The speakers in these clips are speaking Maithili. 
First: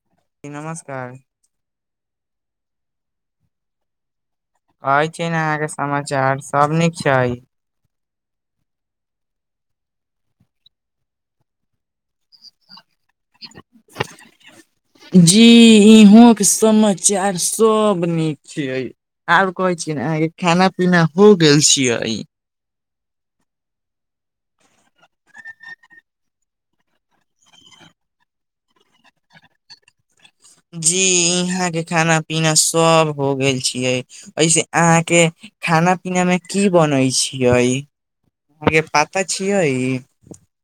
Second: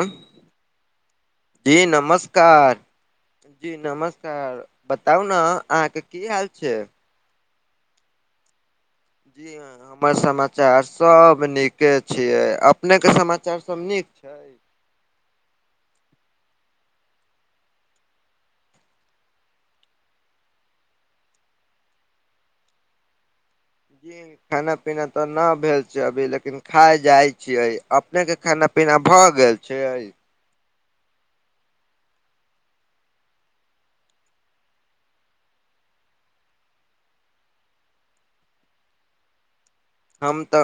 एय जी नमस्कार जी नमस्कार जी नमस्कार कहै बताउ छी ने अहाँके की समाचार हाल सभ छै नीक छै जी हमर समाचार सभ नीके छियै। अपने के समाचार सभ नीक छै। जी इहों के समाचार सभ नीक छीए आर कहे छीयै ने अहाँके खाना पीना हो गेल छियै जी खाना पीना तऽ ना भेल छै अभी लेकिन खाई जाइ छियै अपने के खाना पिना बिना भऽ गेल छै जी यहाँ के खाना पीना सब हो गेल छियै ऐसे अहाँ के खाना पीना मे की बनै छियै हमरे पता छियै हम त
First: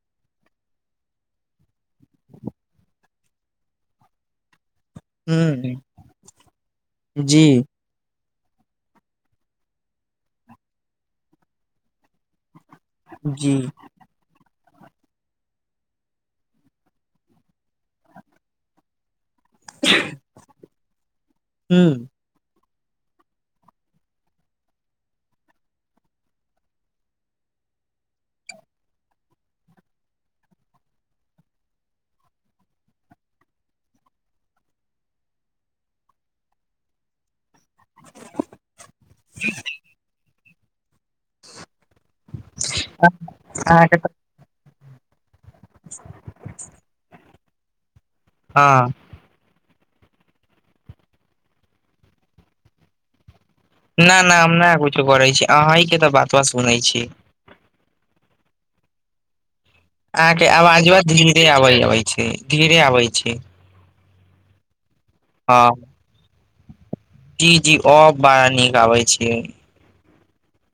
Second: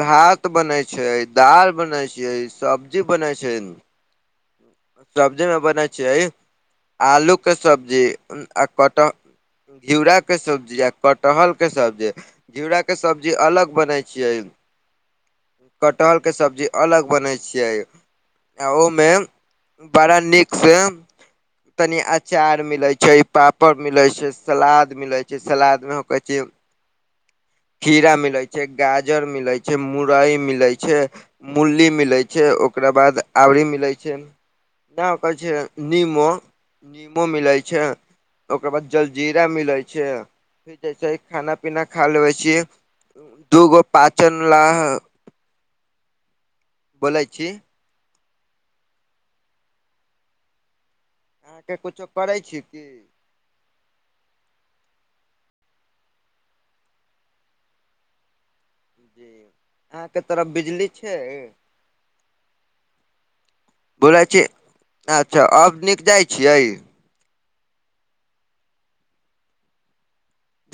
भात बनै छै दाल बनै छै सब्जी बनै छै सब्जी मे ह बनेंय छे आलू जी के सब्जी आ कट घिउराके सब्जी आ कटहरके सब्जी घिउराके सब्जी जी अलग बनै छियै कटहल के सब्जी अलग बनैत छियै आ ओ में बड़ा नीक से ह तनि अचाउर मिलै छै पापड़ मिलैत छै सलाद मिलै छै सलादमे कहैत छै खीरा मिलैय छै गाजर मिलैय छै मुरई मिलैय छै कुनडली मिलैत छै ओकरा बाद आबरी मिलैत छै न कह छै निमो निमो मिला छै ओकर बाद जलजीरा मिलै छै फिर जैसे खाना पीना खा लेबै दू गो अहाँके तऽ पाचन लऽ [unintelligible] बोलाय छी हँ अहाँके कुछो करै छी की नहि नहि हम नहि कुछो करै छी अहीं के तऽ बात बा सुनै छी जी [inaudible] अहां के तरफ बिजली आवाज ब छै धीरे आब आबै छै धीरे आबै छै बोलै छी अच्छा हँ अब नीक जाइत छियै जी जी ब बड़ा नीक आबै छै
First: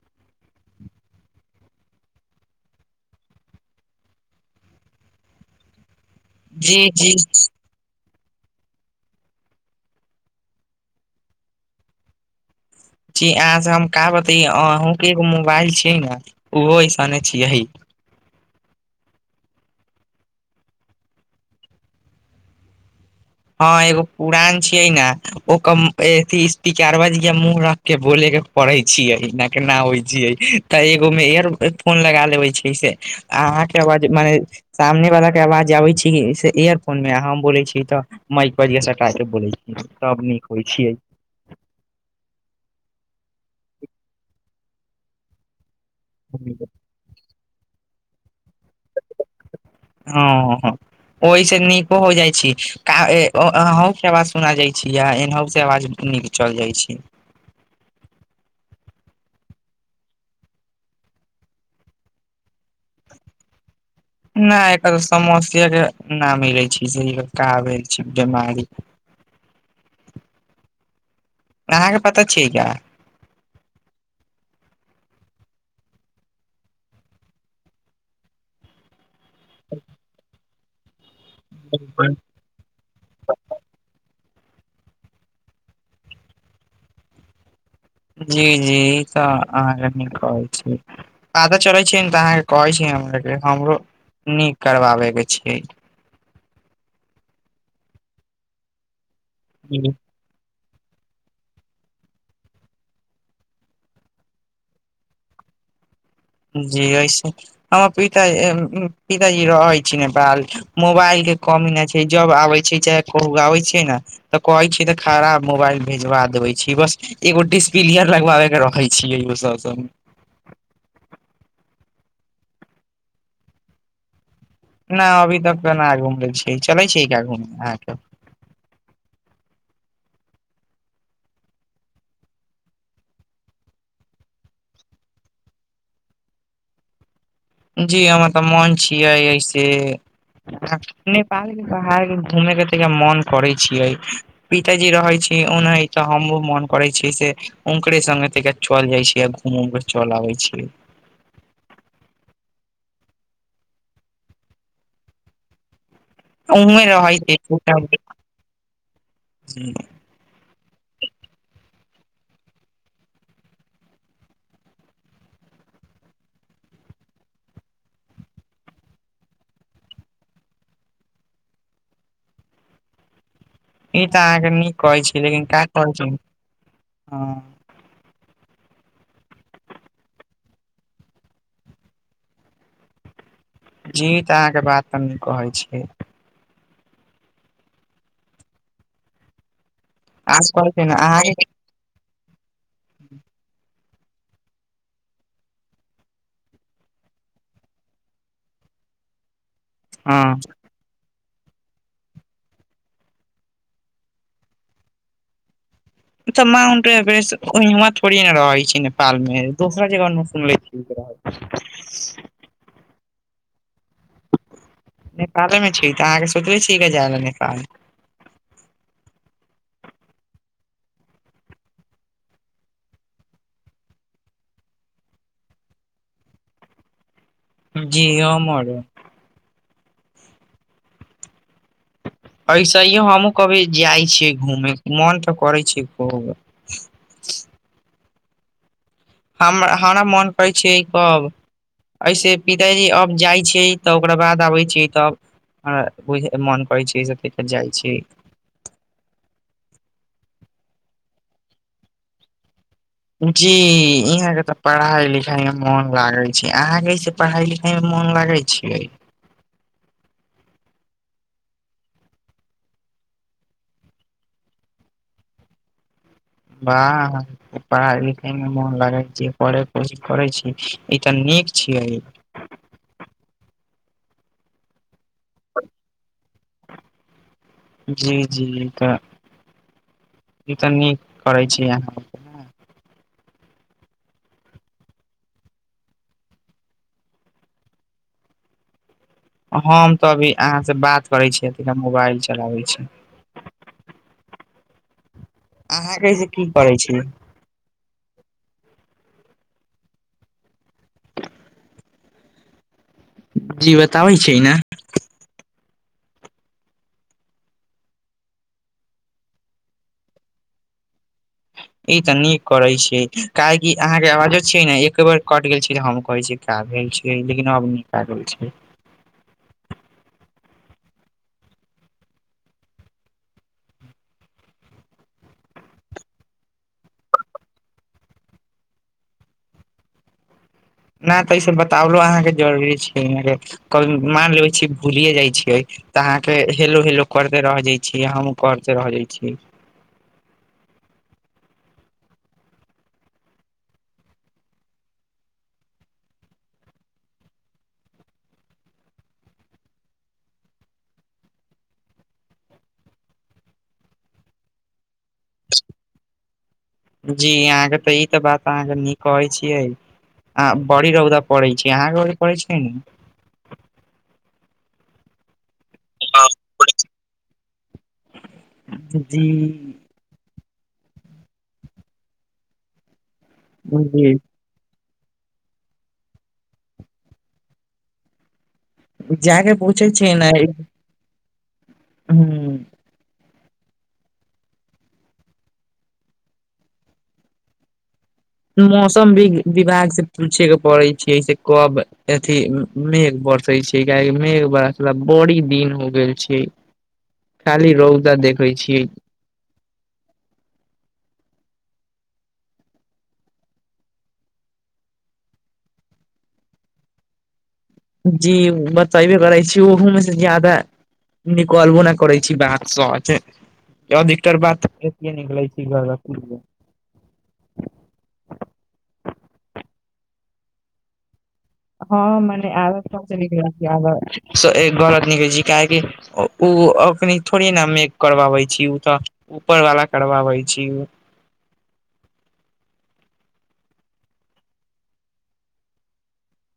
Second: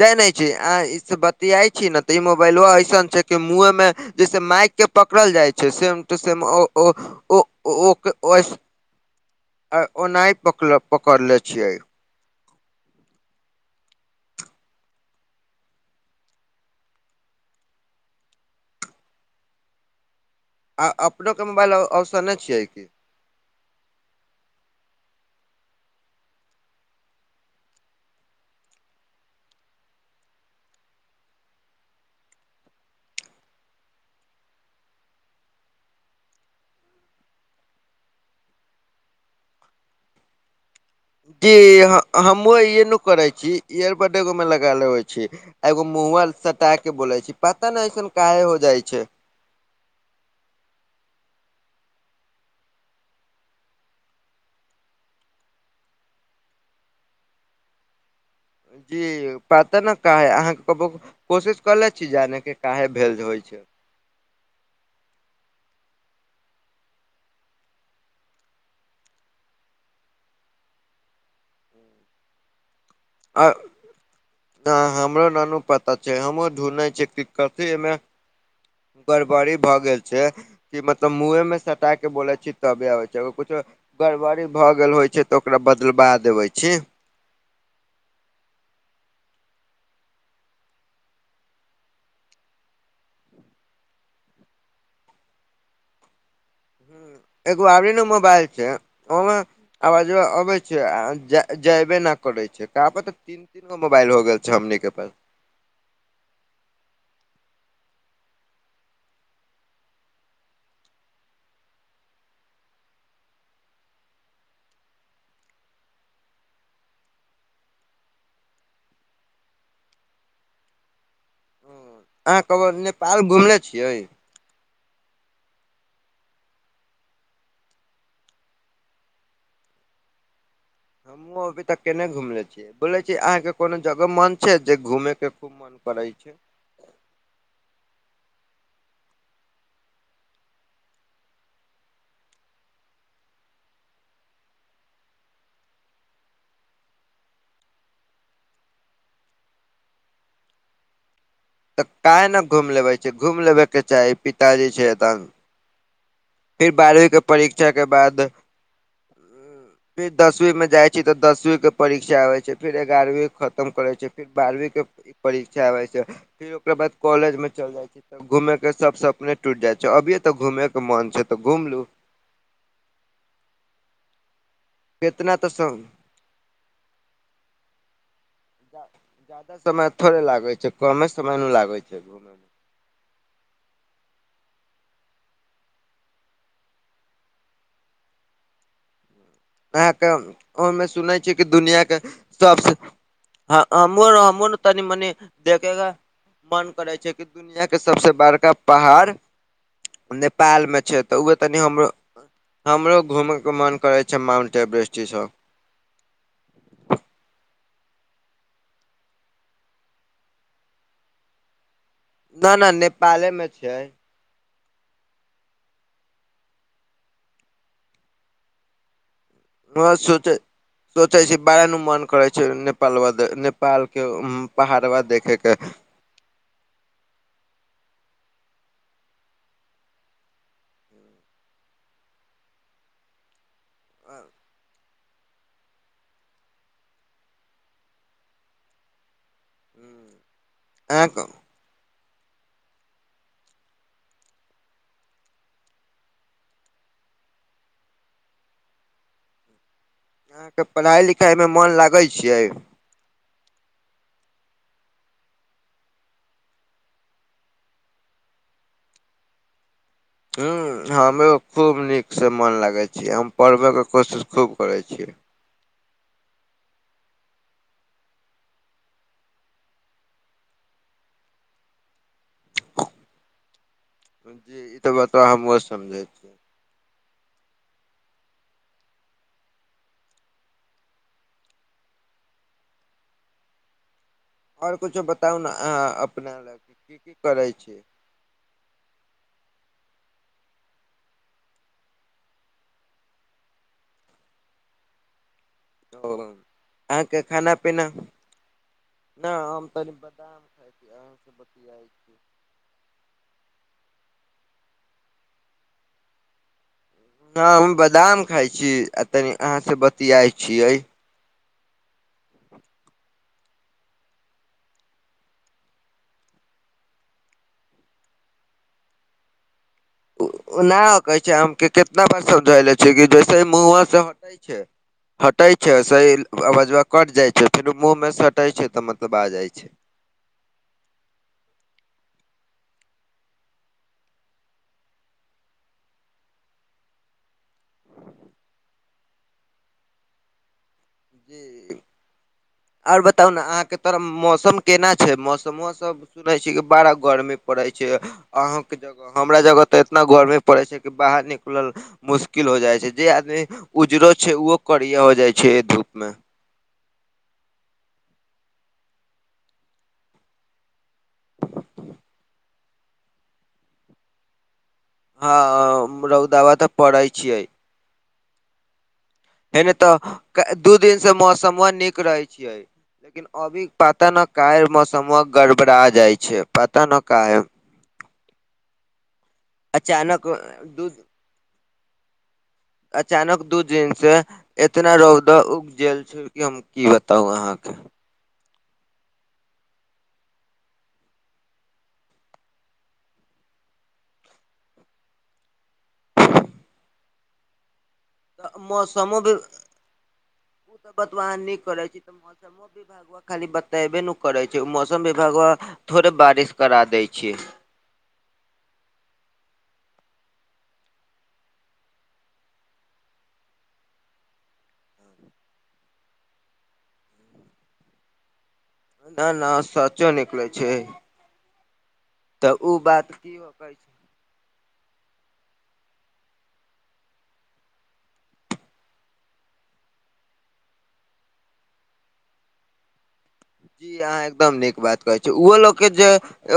जाय नहि छी अह इस बतियाई छी ने तऽ ई मोबाइलो ऐसन छै कि मुँहे में जैसे माइ के पकड़ल जाइ छै सेम टू सेम जी जी ओ-ओ-ओ ओ ओना पकड़ले छियै जी अहाँ से हम कह बते अहं के एगो मोबाइल छियै ने ओहो अऐसने छियै आ अपनोके मोबाइल ऑप्शन नहि छियै की हँ एगो पुरान छिय ने ओकरार बज मु के बोले के पड़े छियै न केना होइ छियै तऽ एगो मे इयर फोन लगा लेबे छै से अहाँके आवाज मने सामने वाला के आवाज आबै छी इयरफोन मे हम बोलै छी तऽ माईक बढिया सटा बोैलै छियै तब नीक होइ छियै जी हमहु इे न करे छी इयरबड एगो में लगा लेे छी एगो मुँहवा लऽ सटा के बोले छै पता ने ऐसन काहे हो जाइ छै हं हं ओहि से नीको हो जाय छी अहं के आवाज सुना जाय छी य एहहो से आवाज निक चलि जाई छी जी पता ने का है अहाँके कहब कोशिश कले छी जाने के काहे भे होइ छै नहि एकर तऽ समस्य के न मिलै छै से कऽ भालि छै बीमारी आहाँके पता छियै का आ हमरो नानू पता छै हमहुँ ढूँढ़ै छियै की कथिमे गड़बड़ी भए गेल छै कि मतलब मुहे में सटा के बोलै छी तबे आबै छै अग किछो गड़बड़ी भऽ गेल होइ छै तऽ ओकरा बदलबा देबै छी जी जी ई तऽ अहाँके न कहै छी पता चले छै तऽ अहाँके कहै छी हमर हमरो नीक करबाबे के छीयै एगो आरी नऽ मोबाइल छै ओमे आ अबै छै आ जैबे न करै छै त [unintelligible] तीनगो मोबाइल हो गेल छै। हमनी के पास जी ऐसे हमर पिताजी पिताजी रहै छै। नेपाल मोबाइल के कमी नहि छै। जब आबै छै। चाहे कहू आबै छै ने तऽ कहै छी तऽ खराब मोबाइल भेजवा देबे छी बस एगो डिस्पलियर लगवाबे के रखे छियै ओ सभ अहाँ कहब नेपाल घुमले छियै? नहि, अभी तक तऽ न घूमि छऽ, चलऽ छै गे अहाँकेँ। हमहुँ अभी तक केने घुमले छी यै, बोले छी, अहाँके कोनो जगह मन छै जे घूमे के? मन पड़ैत छै। जी हमर तऽ मन छियै एहिसे नेपालके बाहर घूमेके तऽ मन करै छियै। पिताजी रहै छथि ओनहि तऽ हमहूँ मन करै छियै से। ओनकरे सङ्ग तऽ चलि जाइ छियै, घूमि कऽ आबि जाइ छियै। तऽ किएक नहि घूम लेबै? घूम लेबाक चाही, पिताजी छथि एतऽ। फेर उहें रहै बारहवींके छै परीक्षा छोटा कऽ जी। बाद ओ। ई फेर दसवींमे जाय छै, तऽ दसवींके परीक्षा आबि जाइ छै, फेर एगारहवीं खतम करै छै। आ बारहवींके परीक्षा आबै छै, फेर ओकरा बाद कॉलेजमे चलि जाइ छै। घूमयक सभ सपना टूटि जाइ छै, एखन घूमयक मन छै तऽ घूमि लिअ। ई तऽ अहाँके नीक कहै छी, केतना लेकिन तऽ किएक कहै छी हँ? जादा समय थोड़े लागैत छै, कमे समयमे भऽ जाइ छै घूममे। जी तऽ अहाँके बात तऽ कहै छी। अहाँकेँ आ कहै छै ओहिमे ने सुनै छियै अहाँके की दुनिआँके सभसँ हमो हमो ने तनि मनी देखेगा। मन करे छै। कि दुनिया के सबसँ बड़का पहाड़ हँ नेपालमे छै तऽ ओ तऽ तनि हमरो घूमयके मन करै छै। माउंट एवरेस्ट ईसभ। तऽ माउंट एवरेस्ट तऽ नेपालमे थोड़े रहै छै, दोसर जगह सुनले छी। ठीक रहल छी नहि, नेपालमे छै। नेपालमे छी तऽ अहाँ सोचलहुँ छी गऽ जाय लेल नेपाल। ब सुत [unintelligible] सोचैत छी, बार बार मन करै छै नेपालक पहाड़ देखय लेल। जी अ मरो एहने हमहूँ कखनो जाइत छियै, घूमयके मन तऽ करै छै खूब। हमरा मोन करै छै, ई अहाँ कखन? एसे पिताजी आब जाइ छथि तऽ ओकरा बाद आबै छथि, तखन। मन करै छी जाई छियै। अहाँके पढ़ाई लिखाई मे मन लागै छियै? जी यहाँं के तऽ पढ़ाई लिखाई मे मोन लागे छै। अहाँकेस पढ़ाई लिखाई मे मन लागे छै? ह हमो खूब नीकसँ मन लागै छै। हम पढ़बैके कोशिश खूब करै छीयै। बाह पढ़ाई लिखाइमे मोन लगैत छै, पढ़यके कोशिश करै छी, ई तऽ नीक छियै। जी तऽ बताब हमूँ समझै छियै [unintelligible] जी जी ई तऽ नीक करै छी अहाँ आओर कुछो बताउ ने अहाँ अपना लग की करै छी? हम तऽ अभी अहाँसँ बात करैत छी, मोबाइल चलबैत छी। अहाँ ओ कैसे की करै छी अहाँके खाना पीना नहि हम तनी बदम खइ छै जी बताबै छै ने ह हम बादाम खाइ छी आ तनि अहाँ से बतियाइ छियै। ई ते नीक करे छी काहेि अहां के आवाजो छी ने एक बेर कट गेल छी त हम कहे छी का भेल छै लेकिन अब नीक आ गेल छै ओना हो के छै आम के कितना बार समझोले छै क जैसे मुआ से हटे छै [inaudible] हटे छै सही अवजवा कट जाय छै फेनो मुंह में सटे छै तऽ मतलब आ जाय छै नहि तऽ ईस बतालो अहाँके जरुरी छै मान लेबे छी भूलिये जाई छियै तऽ अहाँके हेलो हेलो करते रह जाइ छी हमूँ करते रह जाइत छी जी आओर बताउ ने अहाँके तोर मौसम केना छै मौसमो सब सुनै छी कि बारा गर्मी पड़ै छै अहाँ के जग हमरा जगह तऽ इतना गर्मी पड़े छै कि बाहर निकलल मुश्किल हो जाइ छै जे आदमी उजरो छै ओहो करिय हो जाइ छै धूप मे जी अहाँके तऽ ई त बात अहाँके नीक कहै छियै बड़ी रौदा पड़ै छै अहाँके बड़ी पड़ै छै ने हँ रौदाबा तऽ पड़े छियै जी मे तऽ दू दिन से मौसमो नीक रहै छिय लेकिन अभी पता जी न काय मौसमो गड़बड़ा जाइ छै पता ने काहे जागे पुछे छिय ने अचानक दू हूँ अचानक दू दिन से इतना रौद उगजेल छ हम की बताउ अहाँके मौसम बी विभाग से पूछे के पड़ै छैै से कब अथी मेघ बरसे छै किय मेघ बरसला बड़ी दिन हो गेल छै [inaudible] खाली रौदा देखै छियै हमद [unintelligible] ओ त बतवा अहाँ नीक करे छै त मौसम मौ विभाग खाली बतेबे न करै छै मौसम विभागवा थोड़े बारिश करा दै छियै जी बतेबे करै छी ओहोमे से जादा निकलबो नहि करै छी बात सच अधिकतर बाते निकलै छै गलत निकले छै न न सचो निकले छै हँ तऽ मने ओ आधा बात सच की निकले छै होकै आधा गलत निकलै छै काहेकी ओ अखनी थोड़ी ने मे करवाबै छी ओ तऽ ऊपर वाला करवाबै छी जी अहाँ एकदम नीक बात कहै छी ओहो लोकके जे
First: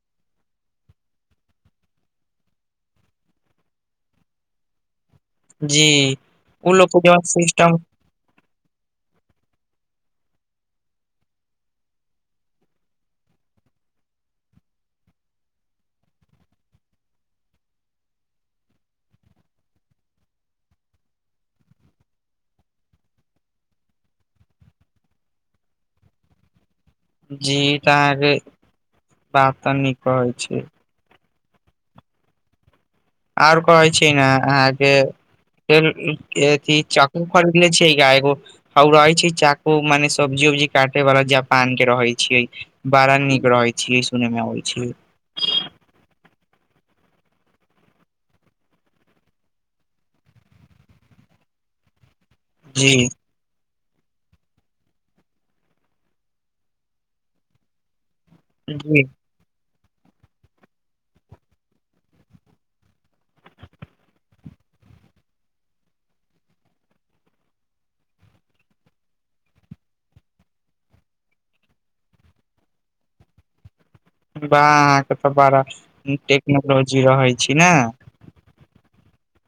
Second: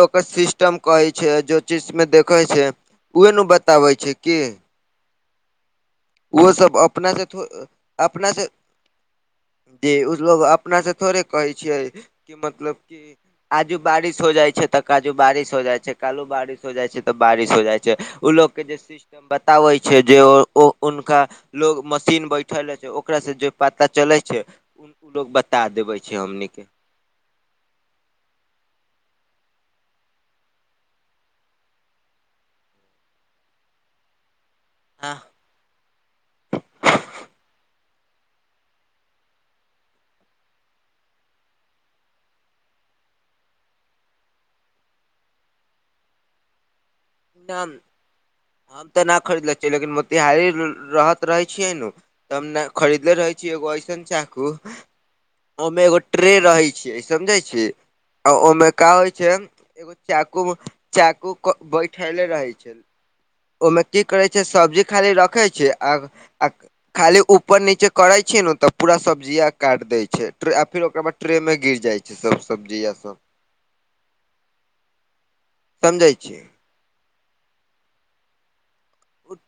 ओकर सिस्टम कहै छै जे चीज मे देखै छै उह ने बताबै छै की जी ओ ओहोसभ लोग के जवन अपनासँ थो सिस्टम अपनासँ जे उ लोग अपना से थोड़े कहे छियै कऽ मतलब की आजू बारिश हो जाइ छै तऽ कालो बारिश हो जाइ छै कालहु बारिश हो जाइ छै तऽ बारिश हो जाइ छै ओ लोकग के जे सिस्टम बताबै छै जे ओ हुनका लोग मशीन बैठल रहे छै ओकरास से जे पता चलै छै लोग बता देवे छै हमनिक के जी त अहाँ के बात तऽ नीक कहे छी आओर कहै छै ने आ अहाँक एथि चाकू खरीदले छिय एगो ह रहै छै चाकू मने सब्जी उब्जी काटे बला जापान के रहै छिय बड़ा नीक रहै छी सुनेमे होइ छी नहि हम तऽ नहि खरीद ले छियै लेकिन मोतिहारी रहत रहै छियै नु तने जी खरीदले रहै। एगो ऐसन चाकू ओमे एगो ट्रे रहै छिय समझे छी आ ओहिमे का जी होइ छै। एगो चाकू चाकू बैठले रहे छै। ओहिमे की करै छै। सब्जी खाली रखै छै। आ आ खाली ऊपर नीचे करे छी। न तऽ पूरा सब्जिया काट देय छै। फिर ओकरा बाद ट्रे में गिर जाय छै। ई सभ सब्जी या सभ बाह अहाँके तऽ बड़ा समझै छियै टेक्नोलॉजी रहै छी ने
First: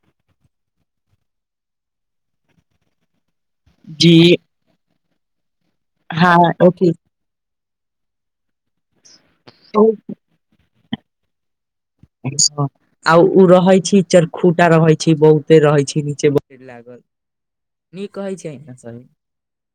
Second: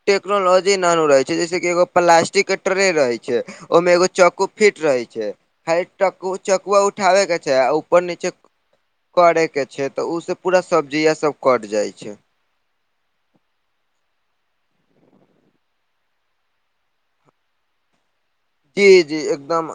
टेक्नोलॉजी नानू रहे छै। जैसे कि एगो प्लास्टिक के ट्रे रहे छै। ओहिमे एगो जी चककू। फिट रहै छै। खालीटकु हँ चकुआ ओथी उठाबे के छै। आ ऊपर नीचे करे के छै? तऽ ओसँ पूरा सब्जीसभ कटि जाइ छै। आ ओ रहै छै चरखूटा, बहुते रहै छै नीचेवला। बन [unintelligible] कि कहैत छै जी जी एकदम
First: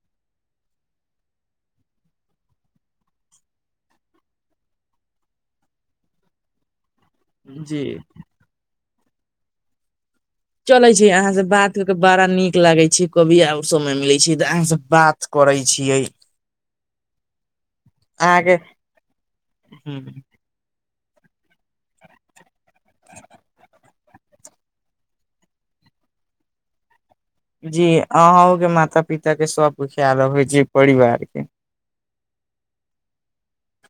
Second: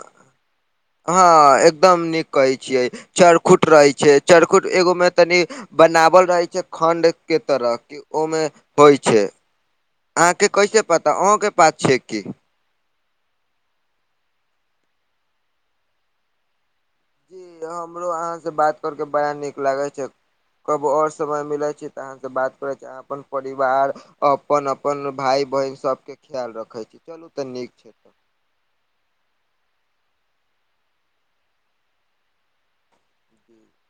हँ एकदम नीक कहै छियै चरखूट रहै छै। चरखूट एगो में तनी बनाबल रहै छै। खण्ड के तरह जी कि ओहिमे होइ छै। अहाँके कैसे चले छै पता अहाँ अहं से के बात पात क छै। की बड़ा नीक लागे छै। कभी आओर समय मिलै छै। तऽ अहाँ से बात करै छियै। जी हमरो अहाँसँ अहाँके बात करके बड़ा नीक लागैत छै। कबो और समय मिले छै। त अहाँं से बात करे चाह अपन परिवार अपन अपन भाय बहिन सभके ख्याल रखे छी चलू तऽ नीक जी छै तऽ अहं के माता पिता के सभ खयाल अबे छै। परिवार के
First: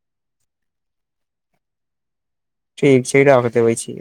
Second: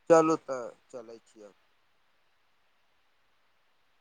चलू तऽ ठीक छै रख देबै छी।